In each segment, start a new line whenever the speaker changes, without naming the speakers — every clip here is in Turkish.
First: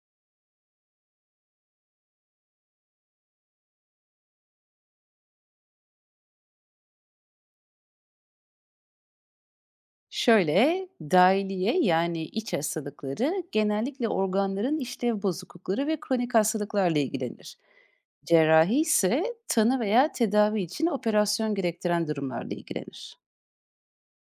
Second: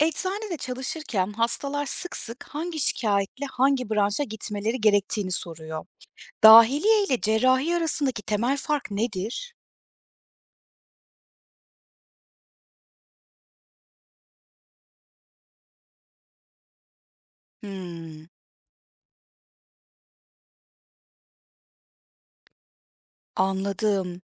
Eczanede çalışırken hastalar sık sık hangi şikayetle hangi branşa gitmeleri gerektiğini soruyor. Dahiliye ile cerrahi arasındaki temel fark nedir?
Şöyle, dahiliye yani iç hastalıkları genellikle organların işlev bozuklukları ve kronik hastalıklarla ilgilenir.
Hmm,
Cerrahi ise tanı veya tedavi için operasyon gerektiren durumlarla ilgilenir.
anladım.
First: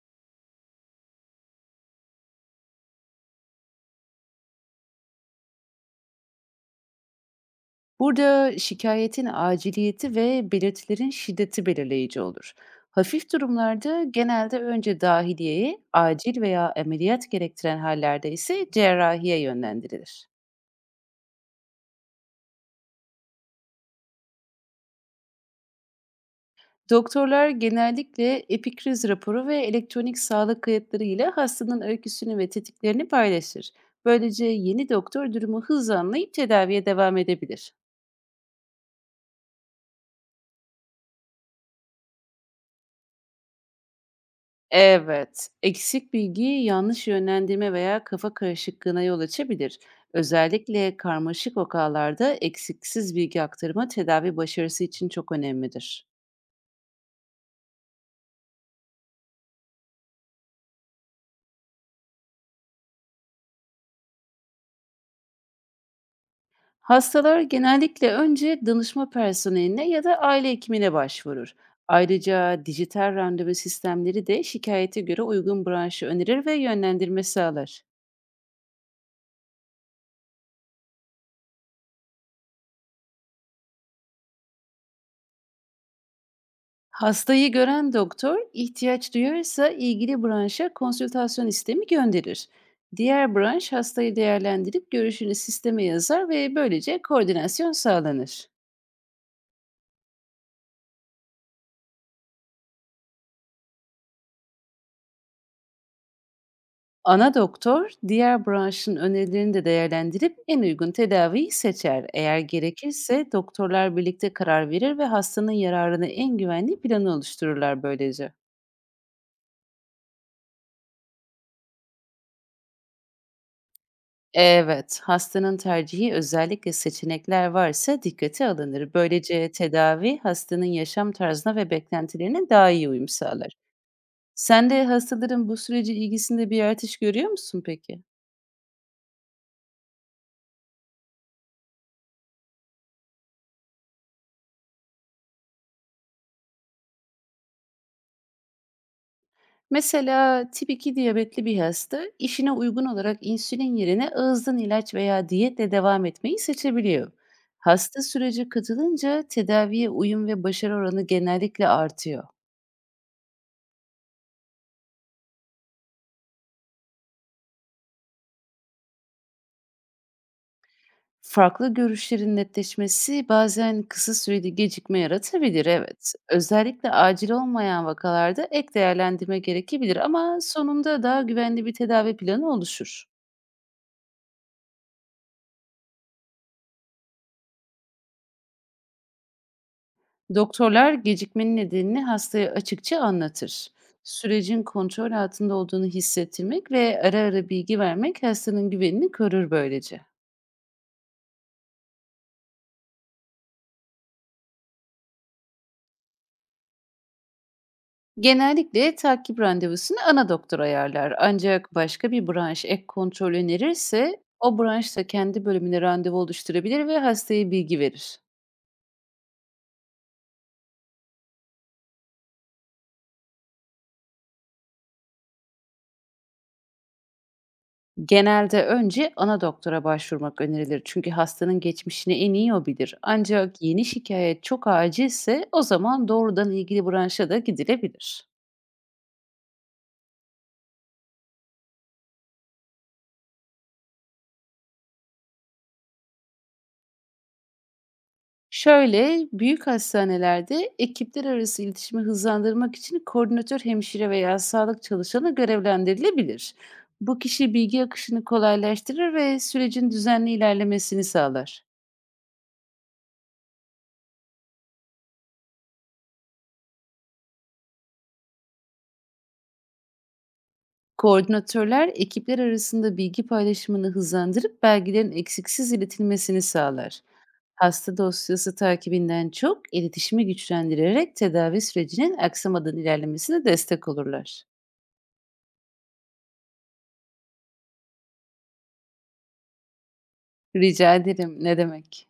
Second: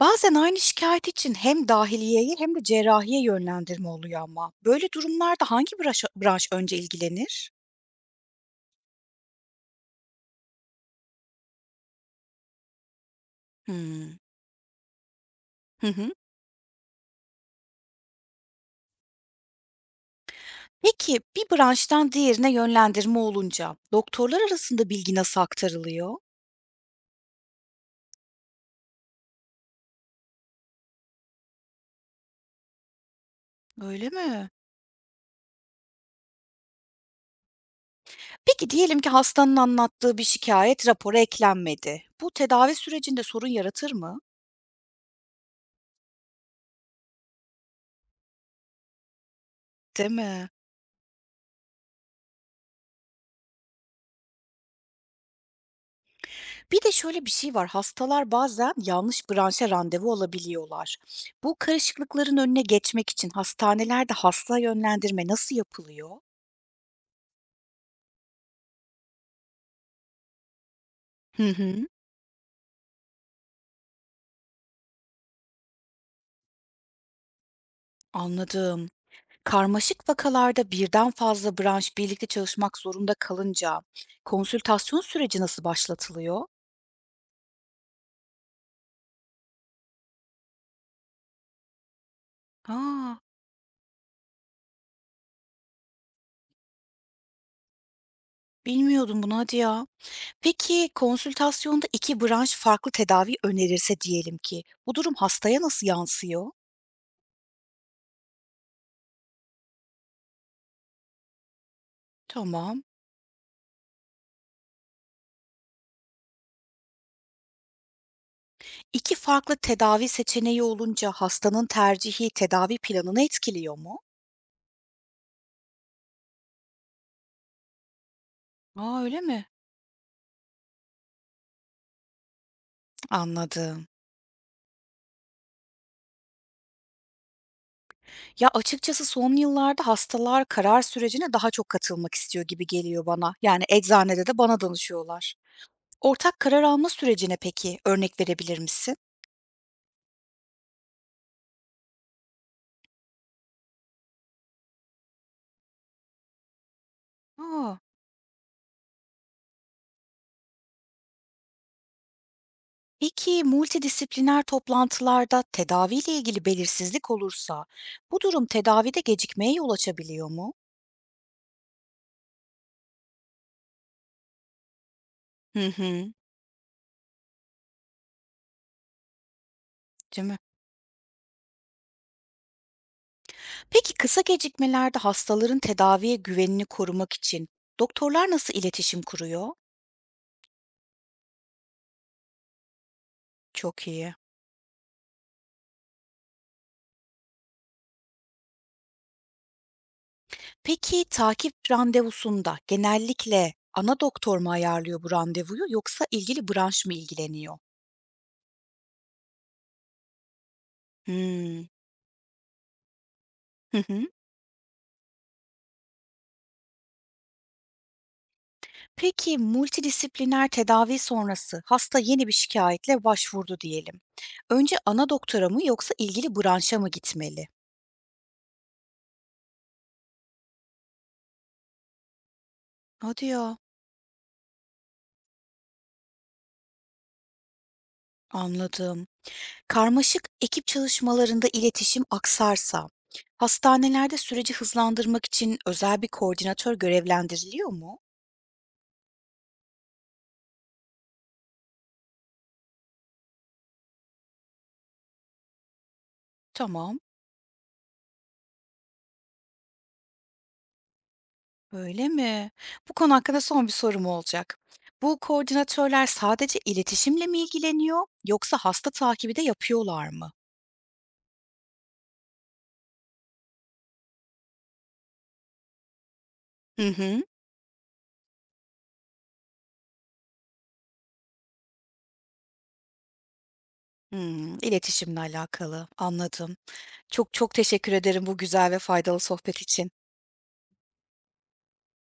Bazen aynı şikayet için hem dahiliyeye hem de cerrahiye yönlendirme oluyor ama. Böyle durumlarda hangi branş önce ilgilenir?
Burada şikayetin aciliyeti ve belirtilerin şiddeti belirleyici olur. Hafif durumlarda
Hmm.
genelde önce dahiliyeye,
Hı hı.
acil veya ameliyat gerektiren hallerde ise cerrahiye yönlendirilir.
Peki bir branştan diğerine yönlendirme olunca doktorlar arasında bilgi nasıl aktarılıyor?
Doktorlar genellikle epikriz raporu ve elektronik sağlık kayıtları ile hastanın öyküsünü ve tetiklerini paylaşır.
Öyle
Böylece
mi?
yeni doktor durumu hızla anlayıp tedaviye devam edebilir.
Peki diyelim ki hastanın anlattığı bir şikayet rapora eklenmedi. Bu tedavi sürecinde sorun yaratır mı?
Evet, eksik bilgi yanlış yönlendirme veya kafa karışıklığına yol açabilir.
Değil mi?
Özellikle karmaşık vakalarda eksiksiz bilgi aktarımı tedavi başarısı için çok önemlidir.
Bir de şöyle bir şey var, hastalar bazen yanlış branşa randevu alabiliyorlar. Bu karışıklıkların önüne geçmek için hastanelerde hasta yönlendirme nasıl yapılıyor?
Hastalar genellikle önce danışma personeline ya da aile hekimine
Hı
başvurur.
hı,
Ayrıca dijital randevu sistemleri de şikayete göre uygun branşı önerir ve yönlendirme sağlar.
anladım. Karmaşık vakalarda birden fazla branş birlikte çalışmak zorunda kalınca konsültasyon süreci nasıl başlatılıyor?
Hastayı gören doktor ihtiyaç duyarsa ilgili branşa konsültasyon istemi gönderir.
Ha,
Diğer branş hastayı değerlendirip görüşünü sisteme yazar ve böylece koordinasyon sağlanır.
bilmiyordum bunu, hadi ya. Peki, konsültasyonda 2 branş farklı tedavi önerirse diyelim ki, bu durum hastaya nasıl yansıyor?
Ana doktor diğer branşın önerilerini de değerlendirip en uygun tedaviyi seçer. Eğer
Tamam.
gerekirse doktorlar birlikte karar verir ve hastanın yararına en güvenli planı oluştururlar böylece.
İki farklı tedavi seçeneği olunca hastanın tercihi tedavi planını etkiliyor mu?
Evet, hastanın tercihi özellikle seçenekler varsa dikkate alınır.
Aa, öyle mi?
Böylece tedavi hastanın yaşam tarzına ve beklentilerine daha iyi uyum sağlar.
Anladım.
Sen de hastaların bu sürece ilgisinde bir artış görüyor musun peki?
Ya, açıkçası son yıllarda hastalar karar sürecine daha çok katılmak istiyor gibi geliyor bana. Yani eczanede de bana danışıyorlar. Ortak karar alma sürecine peki örnek verebilir misin?
Mesela tip 2 diyabetli bir hasta işine uygun olarak insülin yerine ağızdan ilaç veya diyetle devam etmeyi seçebiliyor.
Aa.
Hasta sürece katılınca tedaviye uyum ve başarı oranı genellikle artıyor.
Peki multidisipliner toplantılarda tedaviyle ilgili belirsizlik olursa bu durum tedavide gecikmeye yol açabiliyor mu?
Farklı görüşlerin netleşmesi bazen kısa süreli gecikme
Hı
yaratabilir,
hı,
evet. Özellikle acil olmayan vakalarda ek değerlendirme gerekebilir
değil
ama
mi?
sonunda daha güvenli bir tedavi planı oluşur.
Peki kısa gecikmelerde hastaların tedaviye güvenini korumak için doktorlar nasıl iletişim kuruyor?
Doktorlar gecikmenin nedenini hastaya açıkça anlatır.
Çok iyi.
Sürecin kontrol altında olduğunu hissettirmek ve ara ara bilgi vermek hastanın güvenini korur böylece.
Peki takip randevusunda genellikle ana doktor mu ayarlıyor bu randevuyu yoksa ilgili branş mı ilgileniyor?
Genellikle takip randevusunu ana doktor ayarlar.
Hmm.
Ancak başka bir branş ek kontrol
Hı hı.
önerirse o branş da kendi bölümüne randevu oluşturabilir ve hastaya bilgi verir.
Peki multidisipliner tedavi sonrası hasta yeni bir şikayetle başvurdu diyelim. Önce ana doktora mı yoksa ilgili branşa mı gitmeli?
Genelde önce ana doktora başvurmak önerilir çünkü hastanın geçmişini en iyi o bilir.
Hadi ya.
Ancak yeni şikayet çok acilse o zaman doğrudan ilgili branşa da gidilebilir.
Anladım. Karmaşık ekip çalışmalarında iletişim aksarsa, hastanelerde süreci hızlandırmak için özel bir koordinatör görevlendiriliyor mu?
Şöyle büyük hastanelerde ekipler arası iletişimi hızlandırmak için koordinatör hemşire veya sağlık çalışanı görevlendirilebilir.
Tamam.
Bu kişi bilgi akışını kolaylaştırır ve sürecin düzenli ilerlemesini sağlar.
Öyle mi? Bu konu hakkında son bir sorum olacak. Bu koordinatörler sadece iletişimle mi ilgileniyor yoksa hasta takibi de yapıyorlar mı?
Koordinatörler ekipler arasında bilgi paylaşımını hızlandırıp belgelerin eksiksiz iletilmesini
Hı
sağlar.
hı.
Hasta dosyası takibinden çok iletişimi güçlendirerek tedavi sürecinin aksamadan ilerlemesine destek olurlar.
Hımm, iletişimle alakalı, anladım. Çok çok teşekkür ederim bu güzel ve faydalı sohbet için.
Rica ederim, ne demek?